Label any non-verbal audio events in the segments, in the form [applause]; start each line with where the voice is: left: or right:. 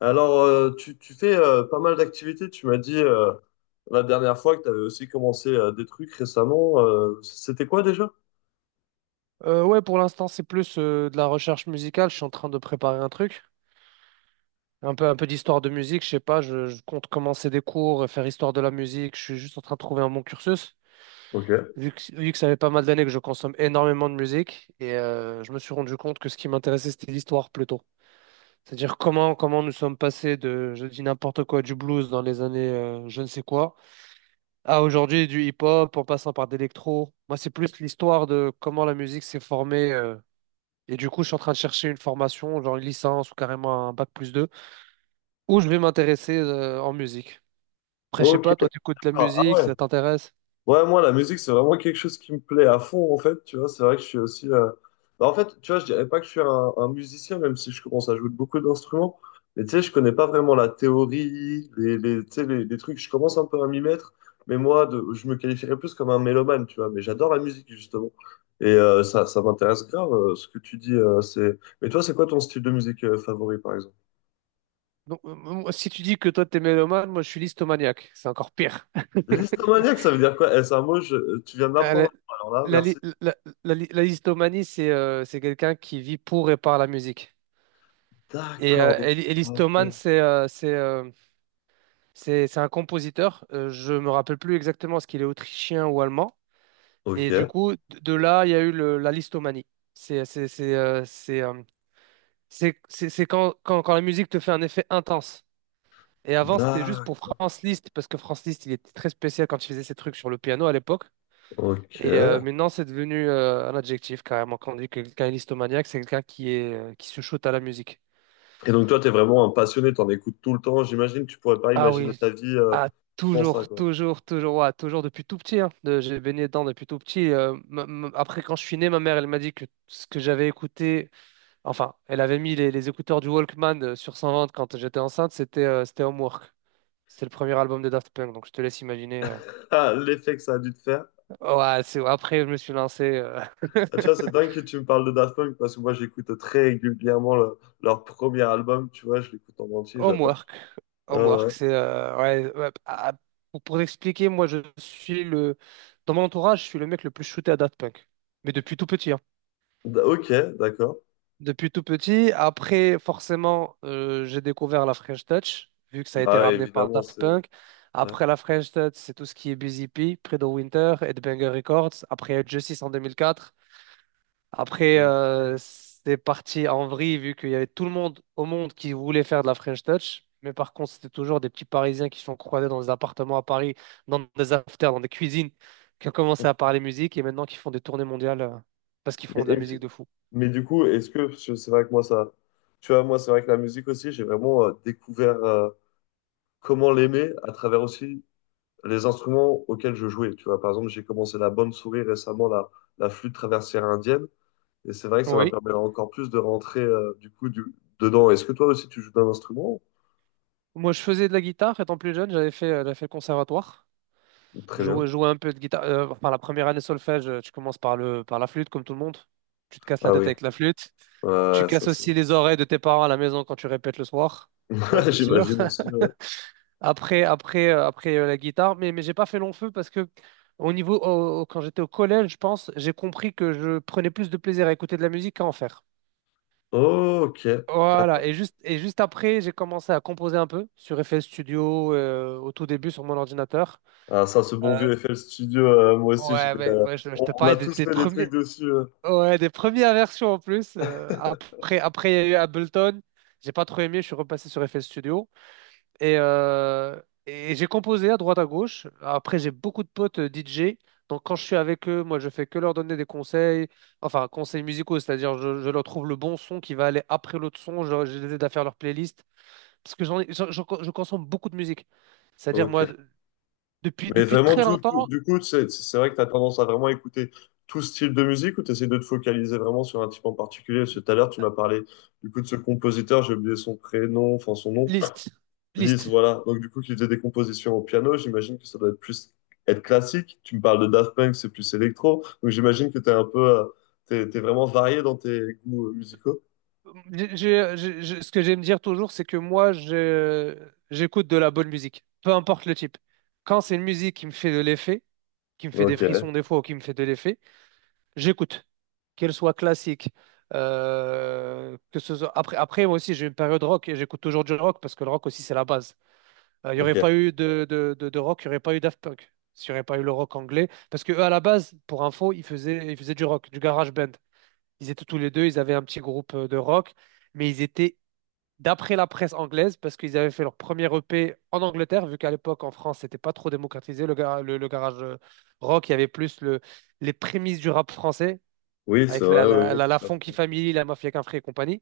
left: Alors, tu fais pas mal d'activités. Tu m'as dit la dernière fois que tu avais aussi commencé des trucs récemment. C'était quoi déjà?
right: Ouais, pour l'instant, c'est plus de la recherche musicale. Je suis en train de préparer un truc, un peu d'histoire de musique. Je sais pas, je compte commencer des cours, et faire histoire de la musique. Je suis juste en train de trouver un bon cursus,
left: Ok.
right: vu que ça fait pas mal d'années que je consomme énormément de musique. Et je me suis rendu compte que ce qui m'intéressait, c'était l'histoire plutôt. C'est-à-dire comment nous sommes passés de, je dis n'importe quoi, du blues dans les années je ne sais quoi, à aujourd'hui du hip-hop en passant par d'électro. Moi, c'est plus l'histoire de comment la musique s'est formée. Et du coup, je suis en train de chercher une formation, genre une licence ou carrément un bac plus 2, où je vais m'intéresser en musique. Après, je sais
left: Ok.
right: pas, toi, tu écoutes de la
left: Ah, ah
right: musique,
left: ouais.
right: ça t'intéresse?
left: Ouais, moi, la musique, c'est vraiment quelque chose qui me plaît à fond, en fait. Tu vois, c'est vrai que je suis aussi. En fait, tu vois, je dirais pas que je suis un musicien, même si je commence à jouer de beaucoup d'instruments. Mais tu sais, je connais pas vraiment la théorie, tu sais, les trucs. Je commence un peu à m'y mettre. Mais moi, je me qualifierais plus comme un mélomane, tu vois. Mais j'adore la musique, justement. Et ça, ça m'intéresse grave, ce que tu dis. C'est... Mais toi, c'est quoi ton style de musique favori, par exemple?
right: Donc, moi, si tu dis que toi, t'es mélomane, moi, je suis listomaniaque. C'est encore pire.
left: L'histomaniaque, ça veut dire quoi? Eh, c'est un mot, tu viens de
right: Euh,
left: m'apprendre.
right: la,
left: Alors là,
right: la
left: merci.
right: li- la- la listomanie, c'est quelqu'un qui vit pour et par la musique. Et
left: D'accord, donc.
right: Ellis Thomann,
left: Ok.
right: c'est un compositeur. Je me rappelle plus exactement ce qu'il est autrichien ou allemand. Et du
left: Ok.
right: coup, de là, il y a eu la listomanie. C'est c'est c'est euh, c'est euh, c'est quand la musique te fait un effet intense. Et avant, c'était juste pour
left: D'accord.
right: Franz Liszt parce que Franz Liszt, il était très spécial quand il faisait ses trucs sur le piano à l'époque.
left: Ok.
right: Et
left: Et
right: maintenant, c'est devenu un adjectif carrément. Quand on dit que quelqu'un est listomaniaque, c'est quelqu'un qui est qui se shoot à la musique.
left: donc toi, t'es vraiment un passionné, t'en écoutes tout le temps. J'imagine que tu pourrais pas
right: Ah
left: imaginer
right: oui,
left: ta vie
right: ah,
left: sans ça,
right: toujours,
left: quoi. [laughs]
right: toujours, toujours, ouais, toujours depuis tout petit. Hein. J'ai baigné dedans depuis tout petit. Après, quand je suis né, ma mère, elle m'a dit que ce que j'avais écouté, enfin, elle avait mis les écouteurs du Walkman sur 120 quand j'étais enceinte, c'était Homework. C'était le premier album de Daft Punk, donc je te laisse imaginer.
left: Ah, l'effet que ça a dû te faire.
right: Ouais, c'est après, je me suis lancé
left: Ah, tu vois, c'est dingue que tu me parles de Daft Punk parce que moi, j'écoute très régulièrement leur premier album. Tu vois, je l'écoute en
right: [laughs]
left: entier, j'adore.
right: Homework.
left: Ah, ouais.
right: Homework, c'est ouais, ouais, ah, ah, pour expliquer, moi, je suis le dans mon entourage, je suis le mec le plus shooté à Daft Punk, mais depuis tout petit. Hein.
left: Ok, d'accord.
right: Depuis tout petit. Après, forcément, j'ai découvert la French Touch, vu que ça a été
left: Bah ouais,
right: ramené par
left: évidemment,
right: Daft
left: c'est.
right: Punk.
left: Ouais.
right: Après la French Touch, c'est tout ce qui est Busy P, Predo Winter, Headbanger Records. Après, il y a eu Justice en 2004. Après,
left: Mm.
right: c'est parti en vrille vu qu'il y avait tout le monde au monde qui voulait faire de la French Touch. Mais par contre, c'était toujours des petits Parisiens qui se sont croisés dans des appartements à Paris, dans des afters, dans des cuisines, qui ont commencé à parler musique et maintenant qui font des tournées mondiales parce qu'ils
left: Mais,
right: font de la
left: et-
right: musique de fou.
left: mais du coup, est-ce que parce que c'est vrai que moi ça, tu vois, moi c'est vrai que la musique aussi, j'ai vraiment découvert comment l'aimer à travers aussi les instruments auxquels je jouais. Tu vois, par exemple, j'ai commencé la bonne souris récemment, la flûte traversière indienne, et c'est vrai que ça m'a
right: Oui.
left: permis encore plus de rentrer dedans. Est-ce que toi aussi tu joues d'un instrument?
right: Moi, je faisais de la guitare étant plus jeune, j'avais fait le conservatoire.
left: Très
right: Je
left: bien.
right: jouais un peu de guitare. Enfin, la première année solfège, tu commences par la flûte, comme tout le monde. Tu te casses la
left: Ah
right: tête
left: oui,
right: avec la flûte. Tu
left: ouais, ça
right: casses aussi
left: c'est.
right: les oreilles de tes parents à la maison quand tu répètes le soir. Ça,
left: [laughs]
right: c'est sûr.
left: J'imagine
right: [laughs]
left: aussi. Ouais.
right: Après, la guitare, mais j'ai pas fait long feu parce que au niveau, au- au- quand j'étais au collège, je pense, j'ai compris que je prenais plus de plaisir à écouter de la musique qu'à en faire.
left: Oh, ok,
right: Voilà,
left: d'accord.
right: et juste après, j'ai commencé à composer un peu sur FL Studio, au tout début sur mon ordinateur.
left: Ah, ça, ce bon
right: Euh,
left: vieux FL Studio, moi aussi,
right: ouais, mais moi, je te
left: on a
right: parlais des,
left: tous
right: des
left: fait des trucs
right: premiers,
left: dessus.
right: ouais, des premières versions en plus. Après, il y a eu Ableton. J'ai pas trop aimé, je suis repassé sur FL Studio. Et j'ai composé à droite à gauche. Après, j'ai beaucoup de potes DJ. Donc, quand je suis avec eux, moi, je fais que leur donner des conseils, enfin, conseils musicaux, c'est-à-dire, je leur trouve le bon son qui va aller après l'autre son. Je les aide à faire leur playlist. Parce que j'en, ai- j'en- j'en- je consomme beaucoup de musique. C'est-à-dire, moi,
left: Ok.
right: depuis,
left: Mais
right: depuis
left: vraiment,
right: très longtemps,
left: du coup, c'est vrai que tu as tendance à vraiment écouter tout style de musique ou tu essaies de te focaliser vraiment sur un type en particulier? Parce que tout à l'heure, tu m'as parlé du coup de ce compositeur, j'ai oublié son prénom, enfin son nom,
right: liste.
left: Lise,
right: Liste.
left: voilà. Donc du coup, qui faisait des compositions au piano, j'imagine que ça doit être plus être classique. Tu me parles de Daft Punk, c'est plus électro. Donc j'imagine que tu es un peu, t'es vraiment varié dans tes goûts musicaux.
right: Ce que j'aime dire toujours, c'est que moi, j'écoute de la bonne musique, peu importe le type. Quand c'est une musique qui me fait de l'effet, qui me fait des frissons
left: Ok,
right: des fois ou qui me fait de l'effet, j'écoute. Qu'elle soit classique, que ce soit. Après, après, moi aussi, j'ai une période rock et j'écoute toujours du rock parce que le rock aussi, c'est la base. Il n'y aurait
left: ok.
right: pas eu de rock, il n'y aurait pas eu Daft Punk, s'il n'y aurait pas eu le rock anglais. Parce que eux, à la base, pour info, ils faisaient du rock, du garage band. Ils étaient tous les deux, ils avaient un petit groupe de rock, mais ils étaient, d'après la presse anglaise, parce qu'ils avaient fait leur premier EP en Angleterre, vu qu'à l'époque en France, c'était pas trop démocratisé, le garage rock, il y avait plus les prémices du rap français,
left: Oui, c'est
right: avec la,
left: vrai, oui,
right: la,
left: oui,
right: la, la
left: tout à
right: Funky
left: fait.
right: Family, la Mafia Kinfry et compagnie,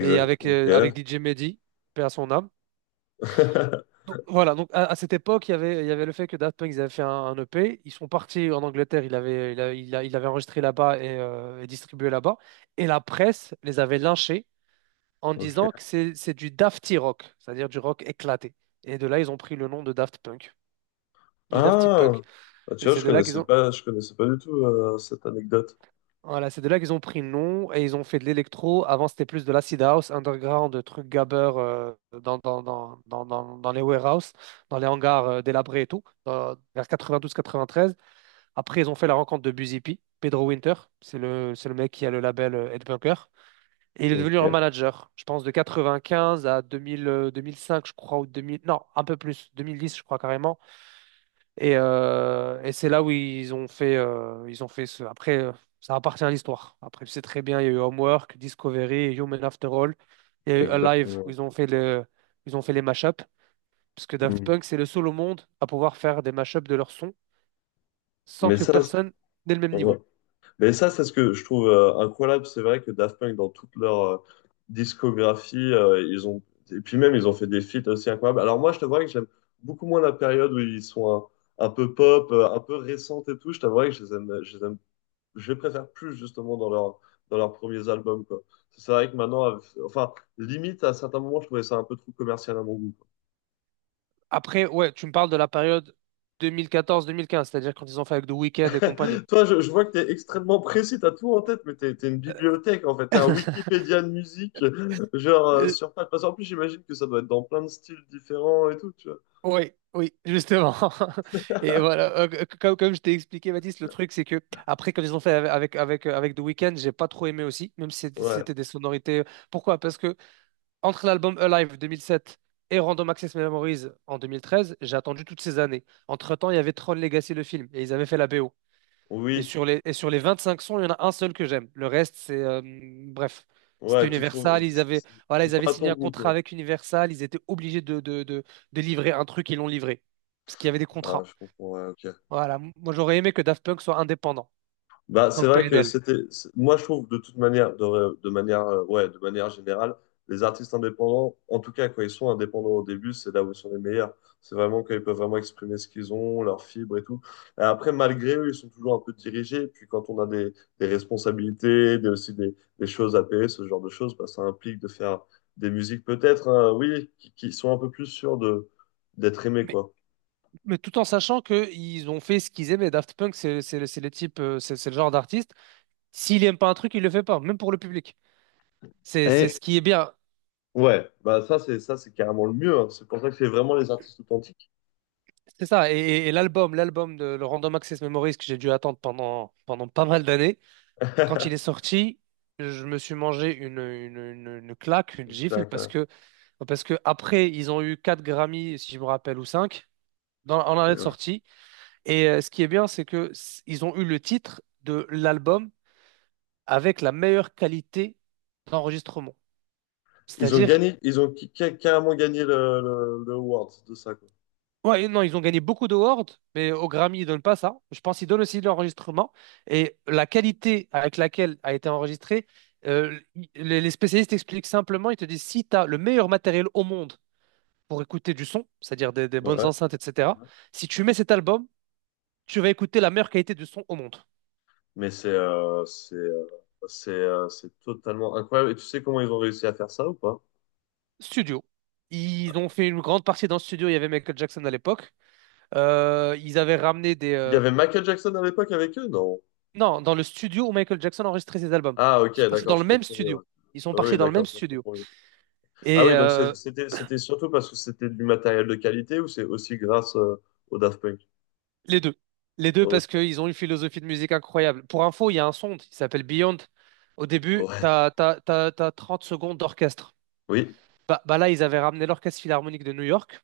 right: et avec
left: ok.
right: DJ Mehdi, paix à son âme.
left: [laughs]
right: Donc, voilà, donc à cette époque, il y avait le fait que Daft Punk, ils avaient fait un EP, ils sont partis en Angleterre, il avait, il a- il a- il avait enregistré là-bas et distribué là-bas, et la presse les avait lynchés en
left: Ok.
right: disant que c'est du dafty rock, c'est-à-dire du rock éclaté. Et de là, ils ont pris le nom de Daft Punk, du Dafty Punk.
left: Ah, bah,
right: Et
left: tu vois,
right: c'est de là qu'ils ont,
left: je connaissais pas du tout cette anecdote.
right: voilà, c'est de là qu'ils ont pris le nom et ils ont fait de l'électro. Avant, c'était plus de l'acid house, underground, de trucs gabber dans les warehouses, dans les hangars délabrés et tout, vers 92-93. Après, ils ont fait la rencontre de Busy P, Pedro Winter. C'est le mec qui a le label Headbunker. Et il est
left: Ok,
right: devenu leur manager, je pense, de 95 à 2000, 2005, je crois, ou 2000, non, un peu plus, 2010, je crois carrément. Et c'est là où ils ont fait ce. Après, ça appartient à l'histoire. Après, tu sais très bien, il y a eu Homework, Discovery, Human After All, il y a eu Alive, où
left: exactement.
right: ils ont fait les mashups, parce que Daft
left: Hmm.
right: Punk, c'est le seul au monde à pouvoir faire des mashups de leurs sons sans
left: Mais
right: que
left: ça, c'est-
right: personne n'ait le même niveau.
left: ouais. Mais ça, c'est ce que je trouve incroyable. C'est vrai que Daft Punk, dans toute leur discographie, ils ont et puis même ils ont fait des feats aussi incroyables. Alors moi, je t'avouerais que j'aime beaucoup moins la période où ils sont un peu pop, un peu récente et tout. Je t'avouerais que je les aime je les préfère plus justement dans leurs premiers albums quoi. C'est vrai que maintenant, enfin, limite à certains moments, je trouvais ça un peu trop commercial à mon goût. Quoi.
right: Après, ouais, tu me parles de la période 2014-2015, c'est-à-dire quand ils ont fait avec The Weeknd et compagnie.
left: Toi, je vois que t'es extrêmement précis, t'as tout en tête, mais t'es une bibliothèque en fait, t'es un
right: [laughs]
left: Wikipédia de musique, [laughs] genre
right: Euh,
left: sur pattes. Parce qu'en plus, j'imagine que ça doit être dans plein de styles différents et tout, tu vois.
right: Oui, oui, justement. [laughs] Et voilà, comme je t'ai expliqué, Baptiste, le truc, c'est que après, quand ils ont fait avec The Weeknd, j'ai pas trop aimé aussi, même si c'était
left: Ouais,
right: c'était des sonorités. Pourquoi? Parce que entre l'album Alive 2007 et Random Access Memories en 2013, j'ai attendu toutes ces années. Entre-temps, il y avait Tron Legacy, le film, et ils avaient fait la BO. Et
left: oui,
right: sur les 25 sons, il y en a un seul que j'aime. Le reste, bref, c'était
left: ouais, tu trouves,
right: Universal. Ils avaient, voilà, ils
left: c'est
right: avaient
left: pas à
right: signé
left: ton
right: un
left: goût,
right: contrat
left: quoi.
right: avec Universal. Ils étaient obligés de livrer un truc. Ils l'ont livré. Parce qu'il y avait des
left: Ah,
right: contrats.
left: je comprends, ouais, ok.
right: Voilà. Moi, j'aurais aimé que Daft Punk soit indépendant,
left: Bah, c'est
right: comme
left: vrai que
right: PNL.
left: moi je trouve de toute manière, de manière générale, les artistes indépendants, en tout cas quand ils sont indépendants au début, c'est là où ils sont les meilleurs. C'est vraiment quand ils peuvent vraiment exprimer ce qu'ils ont, leurs fibres et tout. Et après, malgré eux, ils sont toujours un peu dirigés. Et puis quand on a des responsabilités, des choses à payer, ce genre de choses, bah, ça implique de faire des musiques peut-être, hein, oui, qui sont un peu plus sûres de, d'être aimées,
right: Mais
left: quoi.
right: Mais tout en sachant qu'ils ont fait ce qu'ils aimaient. Daft Punk, c'est les types, c'est le genre d'artiste. S'il aime pas un truc, il le fait pas, même pour le public. C'est
left: Et
right: ce qui est bien.
left: ouais, ça c'est carrément le mieux. Hein. C'est pour ça que c'est vraiment les artistes authentiques
right: C'est ça. Et l'album, l'album de le Random Access Memories que j'ai dû attendre pendant pas mal d'années, quand il est
left: [laughs]
right: sorti, je me suis mangé une claque, une gifle,
left: Exact,
right: parce
left: ouais.
right: que après, ils ont eu 4 Grammy, si je me rappelle, ou 5, en année de
left: Euh,
right: sortie. Et ce qui est bien, c'est que ils ont eu le titre de l'album avec la meilleure qualité d'enregistrement.
left: ils ont
right: C'est-à-dire,
left: gagné, ils ont qui- carrément gagné le award de ça, quoi.
right: ouais, non, ils ont gagné beaucoup d'awards, mais au Grammy, ils donnent pas ça. Je pense qu'ils donnent aussi de l'enregistrement. Et la qualité avec laquelle a été enregistré, les spécialistes expliquent simplement, ils te disent, si tu as le meilleur matériel au monde pour écouter du son, c'est-à-dire des bonnes
left: Ouais.
right: enceintes, etc., si tu mets cet album, tu vas écouter la meilleure qualité du son au monde.
left: Mais c'est totalement incroyable. Et tu sais comment ils ont réussi à faire ça ou pas?
right: Studio. Ils ont fait une grande partie dans le studio, il y avait Michael Jackson à l'époque. Ils avaient ramené
left: Il y avait Michael Jackson à l'époque avec eux? Non.
right: Non, dans le studio où Michael Jackson a enregistré ses albums.
left: Ah, ok,
right: Ils sont partis
left: d'accord,
right: dans le
left: je
right: même
left: comprends. Mieux, ouais.
right: studio. Ils sont
left: Oui,
right: partis dans le
left: d'accord,
right: même
left: ça je
right: studio.
left: comprends. Mieux. Ah
right: Et
left: oui, c'était surtout parce que c'était du matériel de qualité ou c'est aussi grâce au Daft Punk?
right: les deux. Les deux
left: Ok.
right: parce qu'ils ont une philosophie de musique incroyable. Pour info, il y a un son qui s'appelle Beyond. Au début,
left: Ouais.
right: t'as 30 secondes d'orchestre.
left: Oui.
right: Bah là, ils avaient ramené l'Orchestre Philharmonique de New York.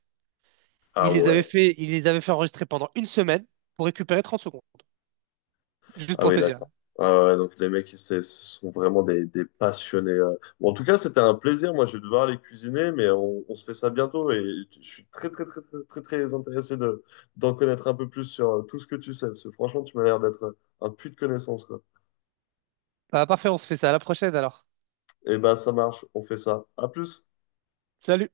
left: Ah
right: Ils les avaient
left: ouais.
right: fait, ils les avaient fait enregistrer pendant une semaine pour récupérer 30 secondes. Juste
left: Ah
right: pour
left: oui,
right: te dire.
left: d'accord. Ah ouais, ouais, donc les mecs, c'est- ce sont vraiment des passionnés. Euh. Bon, en tout cas, c'était un plaisir. Moi, je vais devoir aller cuisiner, mais on se fait ça bientôt. Et je suis très, très, très, très, très, très intéressé de, d'en connaître un peu plus sur tout ce que tu sais. Parce que franchement, tu m'as l'air d'être un puits de connaissances, quoi.
right: Ah, parfait, on se fait ça à la prochaine alors.
left: Eh ben, ça marche. On fait ça. À plus.
right: Salut!